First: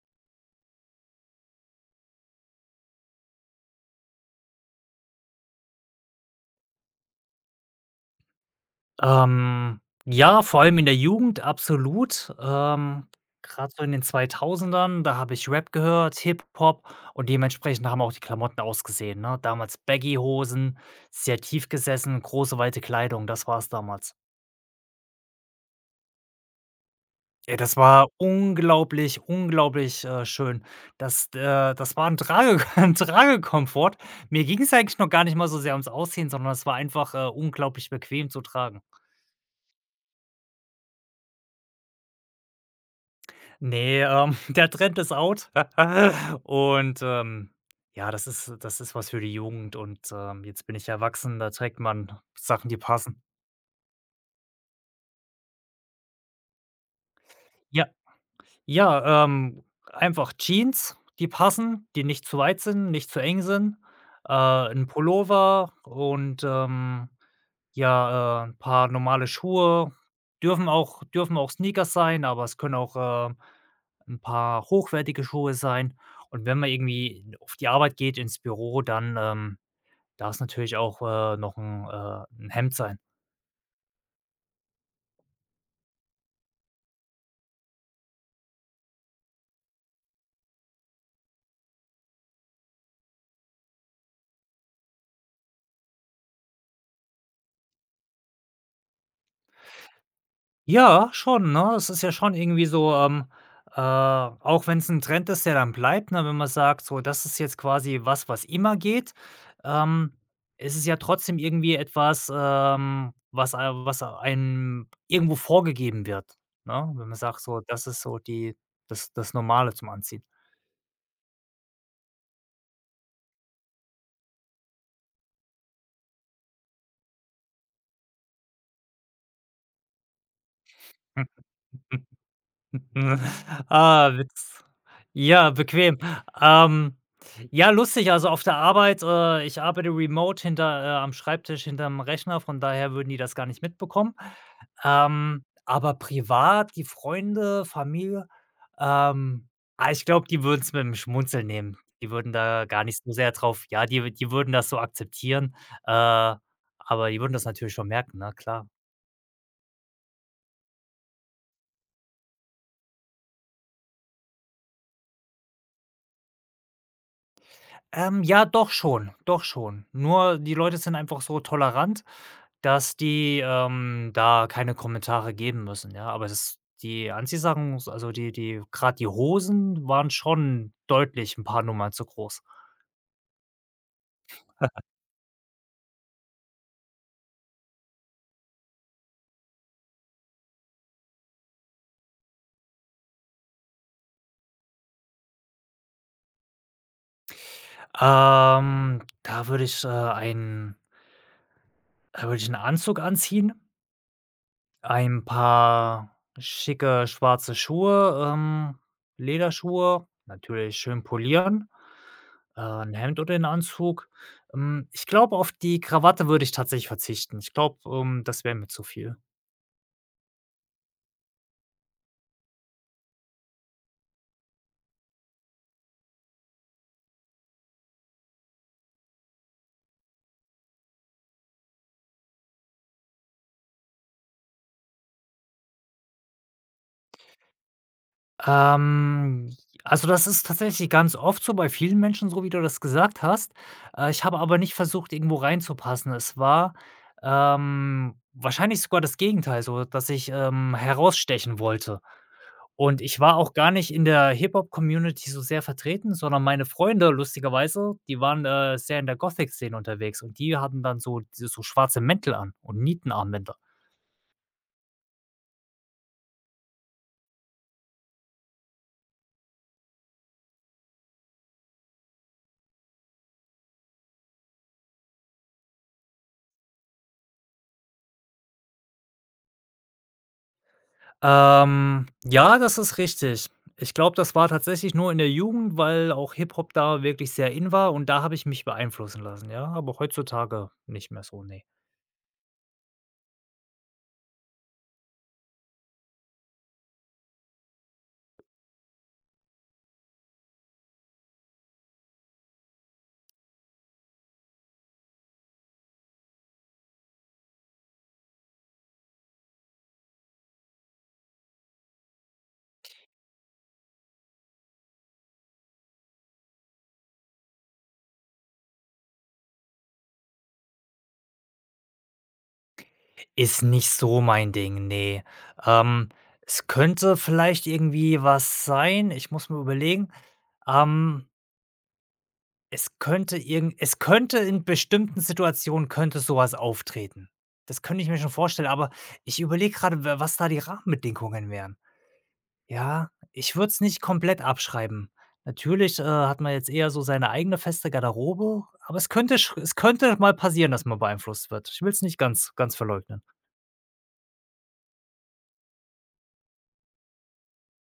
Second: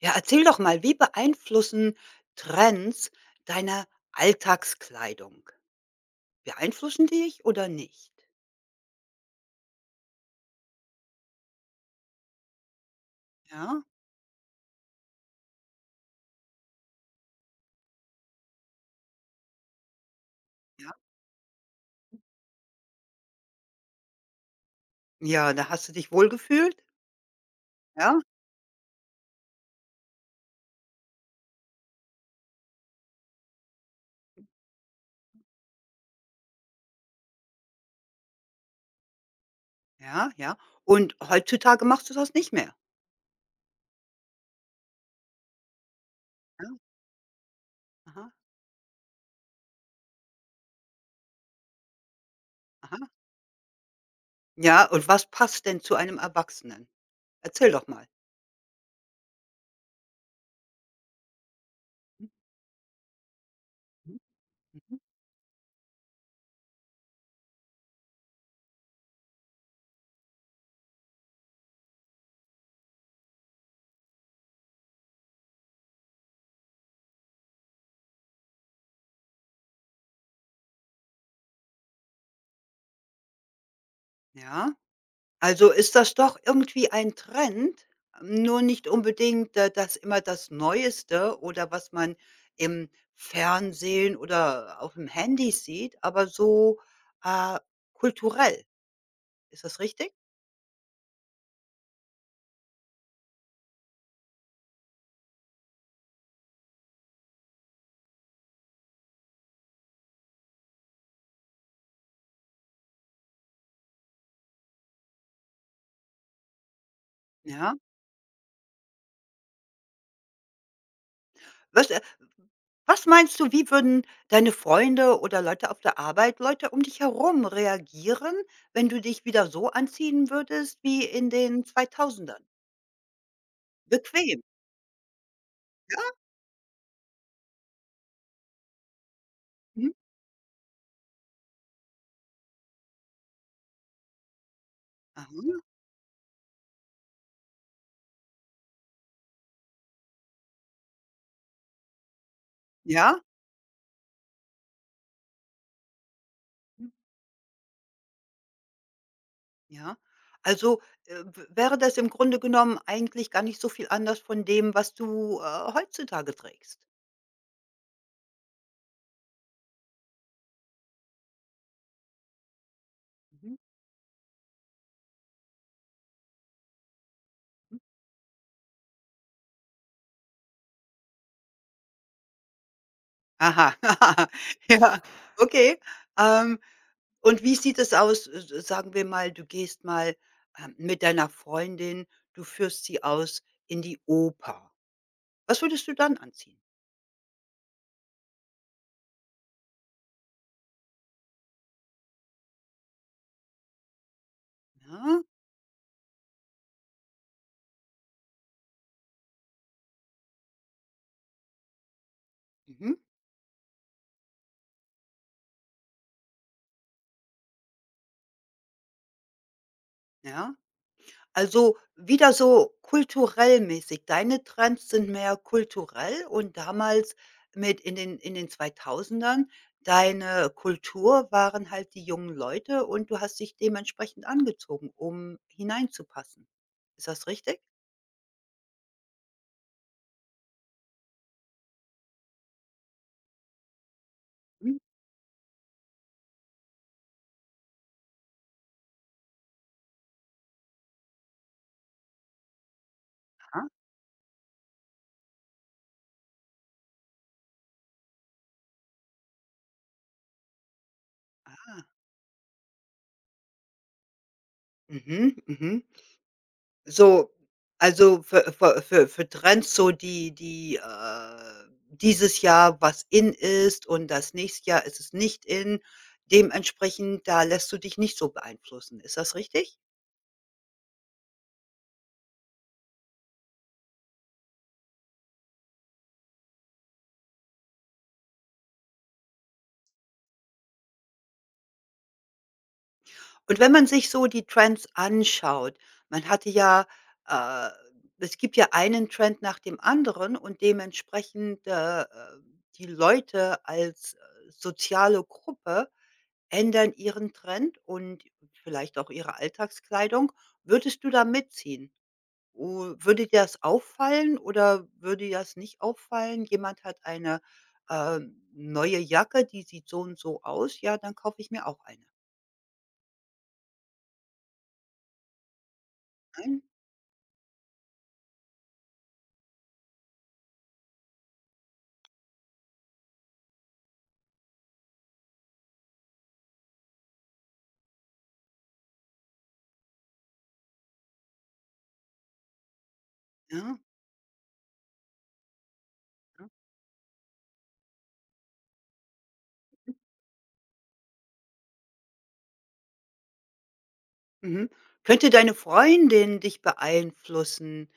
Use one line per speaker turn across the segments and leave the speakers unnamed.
Ja, erzähl doch mal, wie beeinflussen Trends deine Alltagskleidung? Beeinflussen die dich oder nicht?
Ja, vor allem in der Jugend, absolut. Grad so
Ja,
in den zweitausendern. Da habe ich Rap gehört, Hip-Hop, und dementsprechend haben auch die Klamotten ausgesehen, ne? Damals Baggy-Hosen,
ja.
sehr tief gesessen, große, weite Kleidung, das war's damals.
Ja, da hast du dich wohlgefühlt?
Ey, das war
Ja,
unglaublich, unglaublich, schön. Das war ein Trage ein Tragekomfort. Mir ging's eigentlich noch gar nicht mal so sehr ums Aussehen, sondern es war einfach, unglaublich bequem zu tragen.
ja, ja. Und heutzutage machst du das nicht mehr?
Nee, der Trend ist out.
Ja,
Und, ja,
aha,
das ist was für die Jugend, und, jetzt bin ich erwachsen, da trägt man Sachen, die
aha.
passen.
Ja, und was passt denn zu einem Erwachsenen? Erzähl
Ja.
doch mal.
Ja, einfach Jeans, die passen, die nicht
Mhm,
zu weit sind, nicht zu eng sind,
mhm,
'n
mhm.
Pullover und, ja, 'n paar normale Schuhe. Dürfen auch Sneakers sein, aber es können auch, 'n paar hochwertige Schuhe sein. Und wenn man irgendwie auf die Arbeit geht, ins Büro, dann, darf's natürlich auch, noch ein 'n Hemd sein.
Ja. Also ist das doch irgendwie ein Trend, nur nicht unbedingt, dass immer das Neueste oder was man im Fernsehen oder auf dem Handy sieht, aber so, äh, kulturell. Ist das richtig?
Ja, schon, ne? Es ist ja schon irgendwie so, auch wenn's 'n Trend ist, der dann bleibt, ne, wenn man sagt, so, das ist jetzt quasi was, was immer geht, ähm, ist es ja trotzdem irgendwie etwas, was einem irgendwo vorgegeben wird, ne? Wenn man sagt so,
Ja.
das ist so die das Normale zum Anziehen.
Was, äh was meinst du, wie würden deine Freunde oder Leute auf der Arbeit, Leute um dich herum reagieren, wenn du dich wieder so anziehen würdest wie in den 2000?
Mhm. Ah,
Bequem.
Witz. Ja, bequem. Ähm, ja, lustig, also auf der Arbeit ich arbeite
Mhm.
remote hinter am Schreibtisch hinterm Rechner, von daher würden die das gar nicht mitbekommen.
Aha.
Aber privat, die Freunde, Familie, ähm, ich glaube, die würden es mit 'm Schmunzeln nehmen. Die würden da gar nicht so
Ja.
sehr drauf ja, die würden das so akzeptieren, äh, aber die würden das natürlich schon merken, na klar.
Ja. Also, w wäre das im Grunde genommen eigentlich gar nicht so viel anders von dem, was du, heutzutage trägst?
Ja, doch schon, doch schon. Nur die Leute sind einfach so tolerant, dass die,
Mhm,
da keine Kommentare geben müssen, ja? Aber das die
mhm.
Anziehsachen, also die gerade die Hosen waren schon deutlich ein paar Nummern zu groß.
Aha. Ja, okay. Ähm, und wie sieht es aus, s sagen wir mal, du gehst mal, mit deiner Freundin, du führst sie aus in die Oper. Was würdest du dann anziehen?
Da würde ich, einen da würde ich einen Anzug anziehen,
Ja,
ein paar schicke schwarze Schuhe, Lederschuhe, natürlich schön polieren. 'N
mhm,
Hemd oder 'n Anzug? Hm, ich glaube, auf die Krawatte würde ich tatsächlich verzichten. Ich glaube, das wäre mir zu viel.
ja. Also, wieder so kulturell mäßig. Deine Trends sind mehr kulturell und damals mit in den zweitausendern, deine Kultur waren halt die jungen Leute und du hast dich dementsprechend angezogen, um hineinzupassen. Ist das richtig?
Ähm, also, das ist tatsächlich ganz oft so bei vielen Menschen so, wie du das gesagt hast. Ich habe aber nicht
Mhm.
versucht, irgendwo reinzupassen. Es war, wahrscheinlich sogar das Gegenteil so, dass ich, herausstechen wollte. Und ich war auch
Aha.
gar nicht in der Hip-Hop-Community so sehr vertreten, sondern meine Freunde, lustigerweise, die waren, sehr in der Gothic-Szene unterwegs, und die hatten dann so diese so
Ah.
schwarze Mäntel an und Nietenarmbänder.
Mhm, mhm. So, also für Trends, so die dieses Jahr was in ist und das nächste Jahr ist es nicht in. Dementsprechend, da lässt du dich nicht so beeinflussen. Ist das richtig?
Ja, das ist richtig. Ich glaube, das war tatsächlich nur in der Jugend, weil auch Hip-Hop da wirklich sehr in war, und da habe ich mich beeinflussen lassen, ja, aber heutzutage nicht mehr so, ne.
Und wenn man sich so die Trends anschaut, man hatte ja, äh es gibt ja einen Trend nach dem anderen und dementsprechend, die Leute als soziale Gruppe ändern ihren Trend und vielleicht auch ihre Alltagskleidung. Würdest du da mitziehen? O Würde dir das auffallen oder würde dir das nicht auffallen? Jemand hat eine, äh, neue Jacke, die sieht so und so aus. Ja, dann kaufe ich mir auch eine.
Ist nicht so mein Ding, ne. Ähm,
Nein?
Es könnte vielleicht irgendwie was sein, ich muss mir überlegen. Ähm Es könnte irgend es könnte in bestimmten Situationen könnte sowas auftreten. Das könnte ich mir schon vorstellen, aber ich überlege gerade wa was da die Rahmenbedingungen wären. Ja, ich würde
Ja,
es nicht komplett abschreiben. Natürlich, hat
ja.
man jetzt eher so seine eigene feste Garderobe, aber es könnte sch es könnte mal passieren, dass man beeinflusst wird. Ich will es nicht ganz verleugnen.
Mhm. Könnte deine Freundin dich beeinflussen,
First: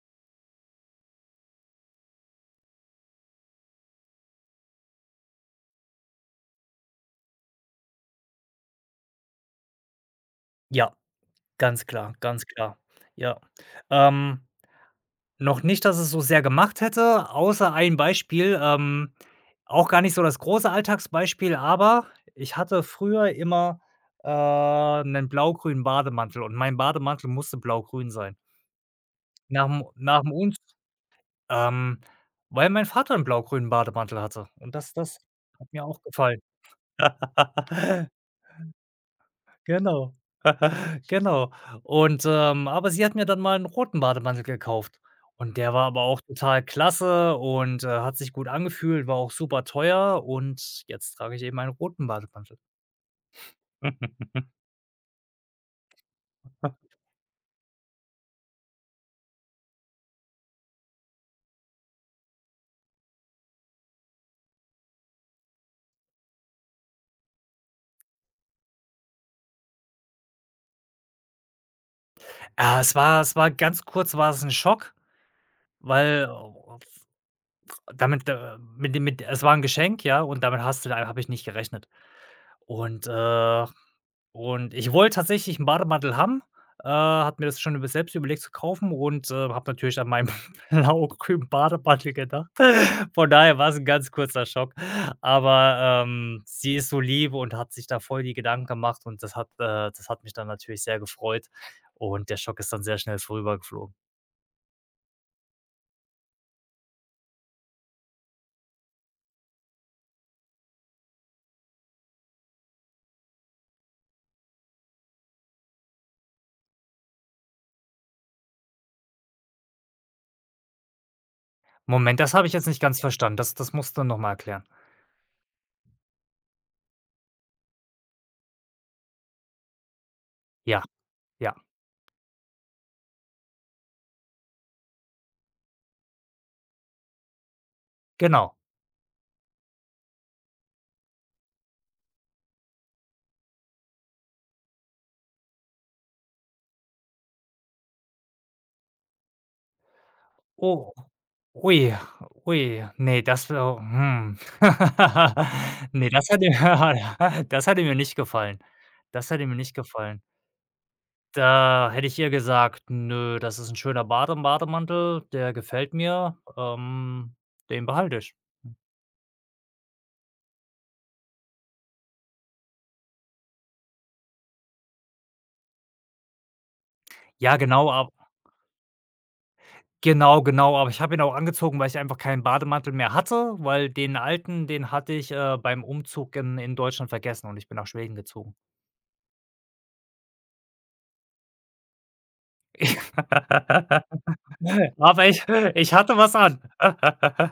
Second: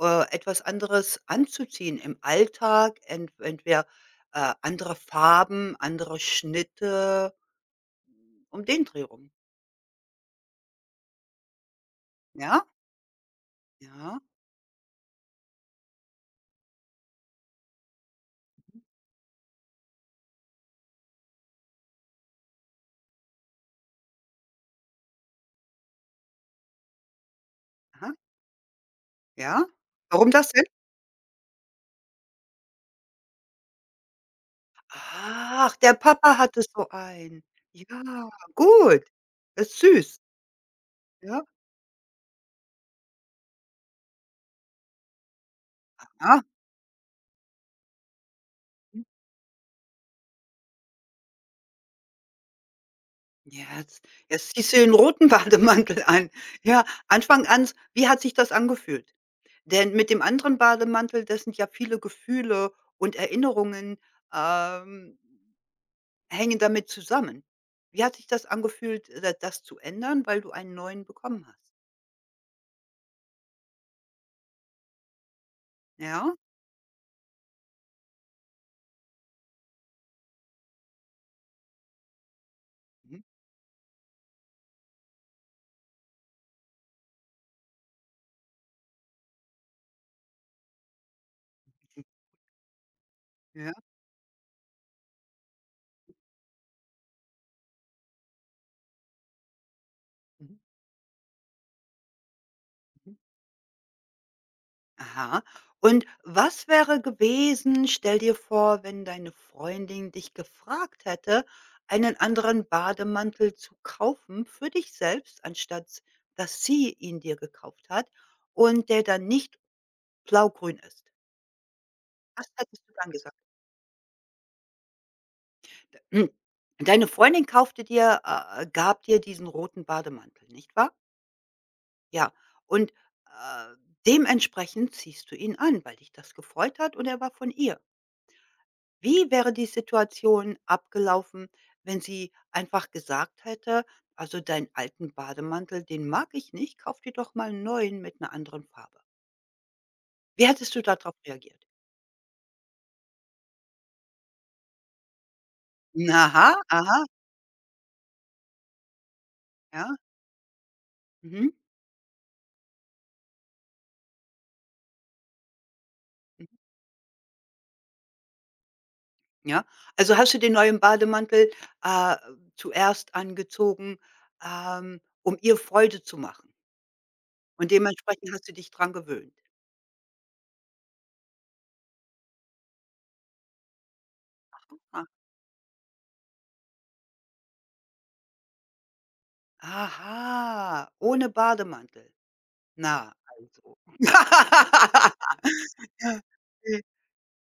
etwas anderes anzuziehen im Alltag, entweder, andere Farben, andere Schnitte, um den Dreh rum?
Ja, ganz klar, ganz
Ja,
klar. Ja.
ja,
Ähm Noch nicht, dass es so sehr gemacht hätte, außer ein Beispiel, auch gar nicht so das große Alltagsbeispiel, aber ich hatte früher immer, 'nen blau-grünen Bademantel, und mein Bademantel musste blau-grün
aha,
sein.
ja.
Nach
Warum
nach'm
das
Umz
denn?
ähm, Weil mein Vater einen blau-grünen Bademantel hatte, und das hat
Ach,
mir
der
auch
Papa
gefallen.
hatte so einen. Ja, gut. Ist
Genau.
süß. Ja,
Genau. Und, aber sie hat mir dann mal einen roten Bademantel gekauft. Und der war aber auch
ah,
total klasse und, hat sich gut
hm.
angefühlt, war auch super teuer, und jetzt trage ich eben einen roten Bademantel.
Jetzt jetzt ziehst du den roten Bademantel an. Ja, Anfang an s wie hat sich das angefühlt? Denn mit dem anderen Bademantel, das sind ja viele Gefühle und Erinnerungen, ähm, hängen damit zusammen. Wie hat sich das angefühlt, da das zu ändern, weil du einen neuen bekommen hast?
Ja, es war ganz kurz war es ein Schock, weil
Ja?
damit, mit dem mit es war ein Geschenk, ja, und damit hast du da habe ich nicht gerechnet. Und,
Mhm,
und ich wollte tatsächlich 'n Bademantel haben, habe mir das schon über selbst überlegt zu kaufen, und, habe natürlich an meinen blaugrünen
mhm.
Bademantel gedacht. Von daher
Ja.
war's 'n ganz kurzer Schock. Aber, sie ist so lieb und hat sich da voll die Gedanken gemacht, und das hat mich dann
Mhm.
natürlich sehr gefreut, und der Schock ist dann sehr
Mhm.
schnell vorübergeflogen.
Aha. Und was wäre gewesen, stell dir vor, wenn deine Freundin dich gefragt hätte, einen anderen Bademantel zu kaufen für dich selbst, anstatt dass sie ihn dir gekauft hat und der dann nicht blaugrün ist?
Moment, das
Was
habe ich jetzt nicht
hättest du
ganz
dann gesagt?
verstanden. Das musst du noch mal erklären.
De deine Freundin kaufte dir gab dir diesen roten Bademantel, nicht
Ja,
wahr?
ja,
Ja. Und, äh, dementsprechend ziehst du ihn an, weil dich das gefreut hat und er war von ihr.
genau.
Wie wäre die Situation abgelaufen, wenn sie einfach gesagt hätte: „Also, deinen alten Bademantel, den mag ich nicht, kauf dir doch mal 'n neuen mit 'ner anderen Farbe.“ Wie hättest du
Oh,
da drauf reagiert?
ui, ui, nee, das wär hm. Ne, das
Aha,
hätte
aha,
das hätte mir nicht gefallen. Das hätte mir nicht
ja,
gefallen.
mhm,
Da hätte ich ihr gesagt: „Nö, das ist ein schöner Bademantel, der gefällt mir,
mhm,
den behalte ich.“
ja. Also, hast du den neuen Bademantel, äh, zuerst angezogen, um ihr Freude zu machen
Ja,
und
genau, ab
dementsprechend hast du dich dran gewöhnt.
genau, genau, aber ich habe ihn auch angezogen, weil ich einfach keinen Bademantel mehr hatte, weil den alten, den
Ah,
hatte ich, beim Umzug in Deutschland vergessen, und ich bin nach Schweden gezogen.
aha, ohne Bademantel. Na, also.
Aber ich Ich hatte
Ja,
was an.
äh,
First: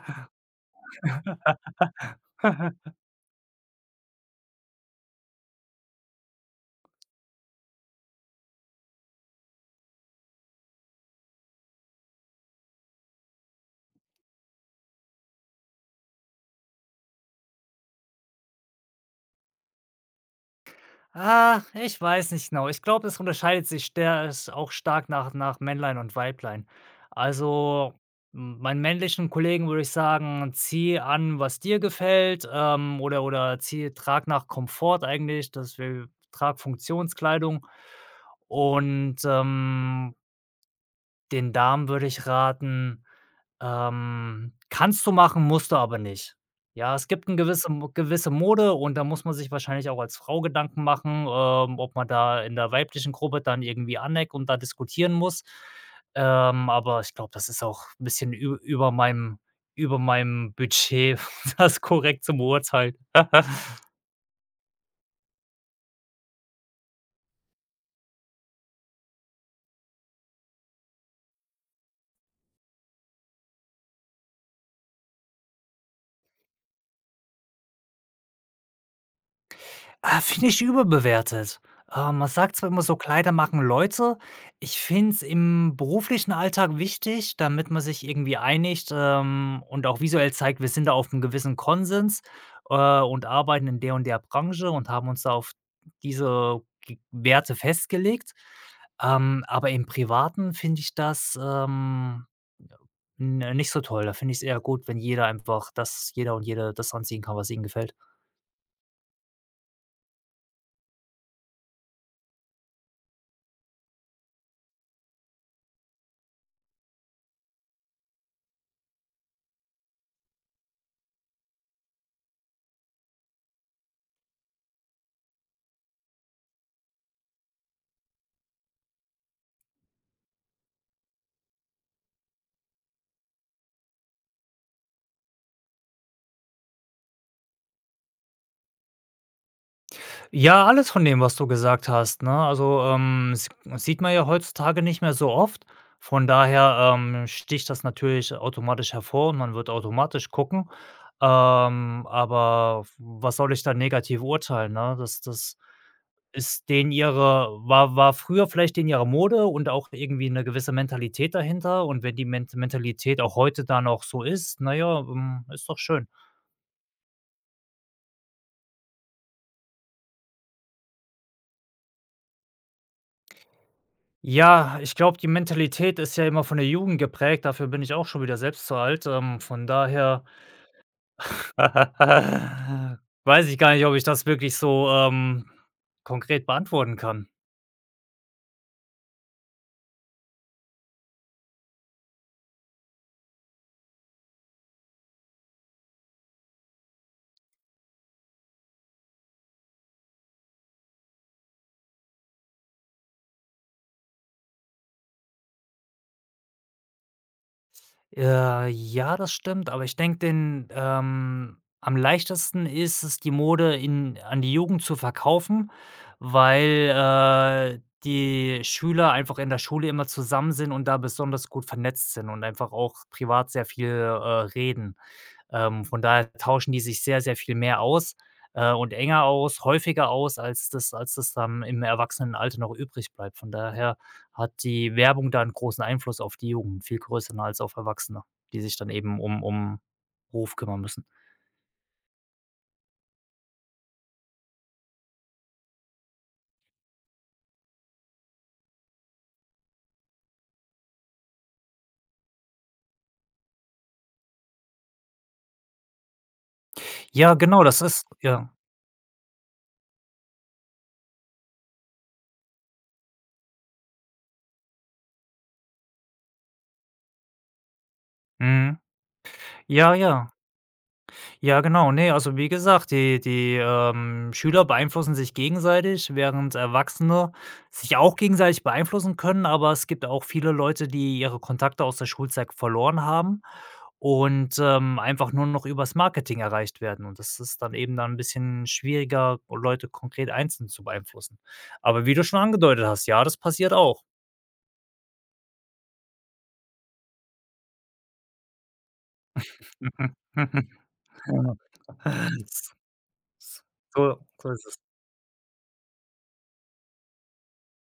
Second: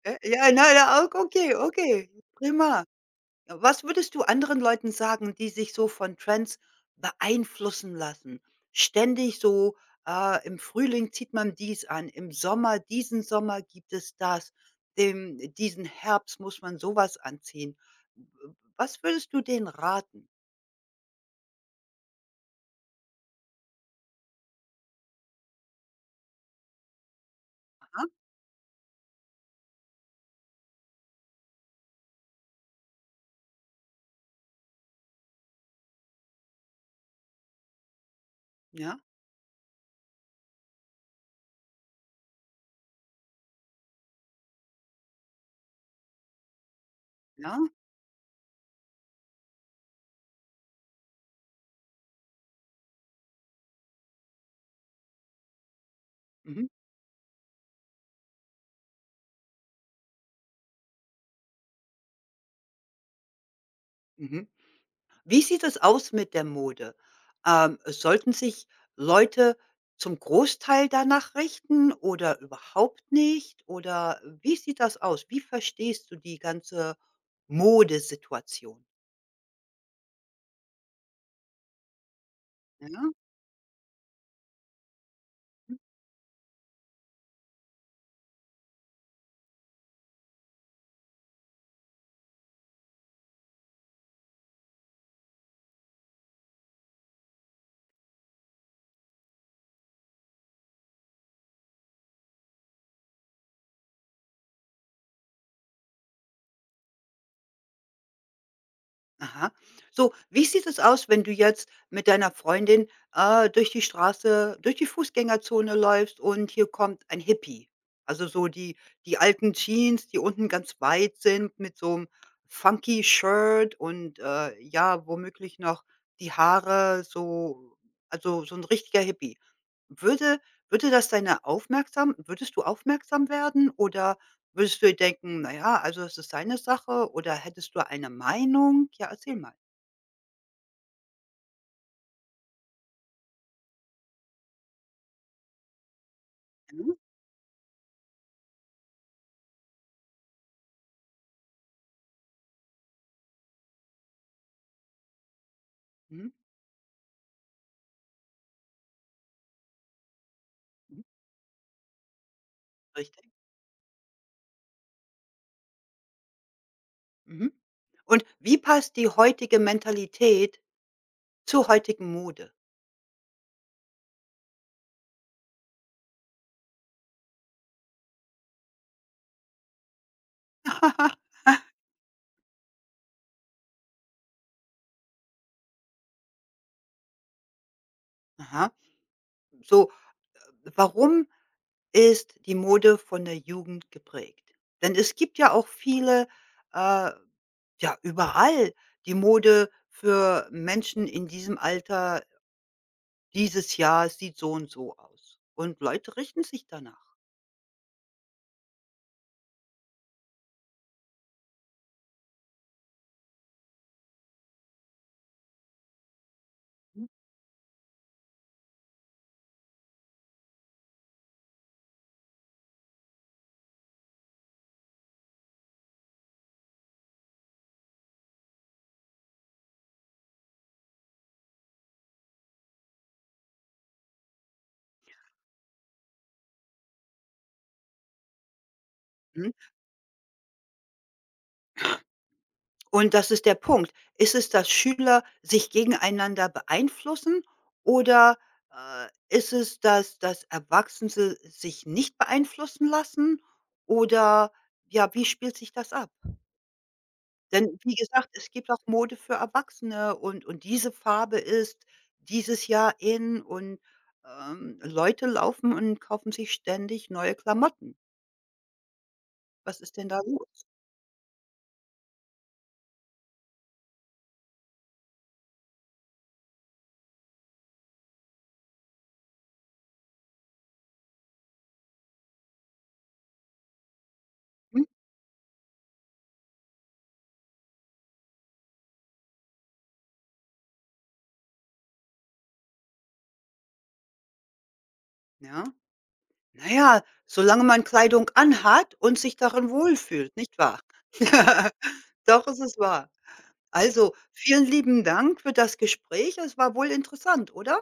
ja, na ja, okay, okay, prima. Was würdest du anderen Leuten sagen, die sich so von Trends beeinflussen lassen? Ständig so, im Frühling zieht man dies an, im Sommer diesen Sommer gibt es das, dem diesen Herbst muss man so was anziehen. W w was würdest du denen raten?
Ah, ich weiß nicht genau. Ich glaube, es unterscheidet sich der s auch stark nach Männlein und Weiblein. Also,
Aha,
m meinen männlichen Kollegen würde ich sagen: „Zieh an, was dir gefällt“, oder zieh trag nach Komfort eigentlich, dass wir trag Funktionskleidung.
ja,
Und, den Damen würde ich raten. Kannst du machen, musst du aber nicht. Ja, es gibt eine
ja,
gewisse Mode, und da muss man sich wahrscheinlich auch als Frau Gedanken machen, ob man da in der weiblichen Gruppe dann irgendwie aneckt und da diskutieren muss.
mhm,
Aber ich glaube, das ist auch ein bisschen ü über meinem Budget, das korrekt zu beurteilen.
mhm. Wie sieht es aus mit der Mode? Sollten sich Leute zum Großteil danach richten oder überhaupt nicht? Oder wie sieht das aus? Wie verstehst du die ganze Modesituation?
Ah, finde ich überbewertet. Man sagt zwar immer
Ja?
so, Kleider machen Leute. Ich finde es im beruflichen Alltag wichtig, damit man sich irgendwie einigt, und auch visuell zeigt, wir sind da auf einem gewissen Konsens, äh, und arbeiten in der und der Branche und haben uns da auf diese G Werte festgelegt. Aber im Privaten finde ich das, n nicht so toll. Da finde ich es eher gut, wenn jeder und jede das anziehen kann, was ihnen gefällt.
Aha. So, wie sieht es aus, wenn du jetzt mit deiner Freundin, durch die Straße durch die Fußgängerzone läufst und hier kommt ein Hippie? Also, so die alten Jeans, die unten ganz weit sind mit so einem funky Shirt und, ja, womöglich noch die Haare so, also, so ein richtiger Hippie. Würde würde das deine aufmerksam würdest du aufmerksam werden oder würdest du dir denken: „Na ja, also es ist seine Sache“, oder hättest du eine Meinung? Ja, erzähl mal.
Ja, alles von dem, was du gesagt hast, ne? Also, s sieht man ja heutzutage nicht mehr so oft. Von
Mhm,
daher, sticht das natürlich automatisch hervor, und man wird automatisch gucken. Aber was soll ich da negativ urteilen, ne? Das
mhm,
ist denen ihre war früher vielleicht denen ihre Mode und auch irgendwie eine gewisse
mhm,
Mentalität dahinter. Und wenn die Mentalität
richtig.
auch heute da noch so ist, na ja, ist doch schön.
Mhm. Und wie passt die heutige Mentalität zur heutigen Mode?
Ja, ich glaube, die Mentalität ist ja immer von der Jugend geprägt. Dafür bin ich auch schon wieder selbst zu alt. Von daher weiß ich gar nicht, ob ich das wirklich so, konkret beantworten kann.
Aha. So, warum ist die Mode von der Jugend geprägt? Denn es gibt ja auch viele, äh ja, überall die Mode für Menschen in diesem Alter: „Dieses Jahr sieht so und so aus.“ Und Leute richten sich danach.
Ja, das stimmt, aber ich denke, den am leichtesten ist es, die Mode in an die Jugend zu verkaufen, weil, die Schüler einfach in der Schule immer zusammen sind und da besonders gut vernetzt sind und einfach auch privat sehr viel, reden. Von daher tauschen die sich sehr, sehr viel mehr aus, und enger aus, häufiger aus, als das dann im Erwachsenenalter noch übrig bleibt. Von daher hat die Werbung da einen großen Einfluss auf die Jugend, viel größer als auf Erwachsene, die sich dann eben um Ruf kümmern müssen.
Und das ist der Punkt. Ist es, dass Schüler sich gegeneinander beeinflussen oder, ist es, dass Erwachsene sich nicht beeinflussen lassen oder ja, wie spielt sich das ab?
Ja, genau,
Denn
das
wie
ist
gesagt,
ja.
es gibt auch Mode für Erwachsene und diese Farbe ist dieses Jahr in und, Leute laufen und kaufen sich ständig neue Klamotten.
Mhm.
Was
Ja,
ist denn
ja.
da los?
Ja, genau. Ne, also wie gesagt, die Schüler beeinflussen sich gegenseitig, während Erwachsene sich auch gegenseitig beeinflussen können, aber es gibt auch viele Leute, die ihre Kontakte aus der Schulzeit verloren haben und,
Hm?
einfach nur noch übers Marketing erreicht werden. Und das ist dann eben dann ein bisschen schwieriger, Leute konkret einzeln zu beeinflussen. Aber wie du schon angedeutet hast, ja, das passiert auch.
Ja. Na ja, solange man Kleidung anhat und sich darin wohlfühlt,
Mhm,
nicht wahr?
mhm.
Doch, es ist wahr. Also,
So so
vielen
ist es.
lieben Dank für das Gespräch. Es war wohl interessant, oder?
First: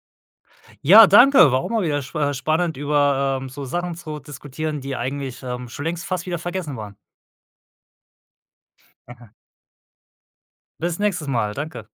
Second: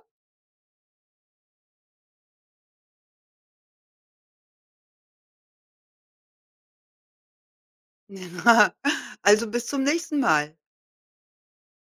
Ja, danke. War auch mal wieder spannend, über, so Sachen zu diskutieren, die eigentlich, schon längst fast wieder vergessen waren.
Also, bis zum nächsten Mal.
Bis nächstes Mal. Danke.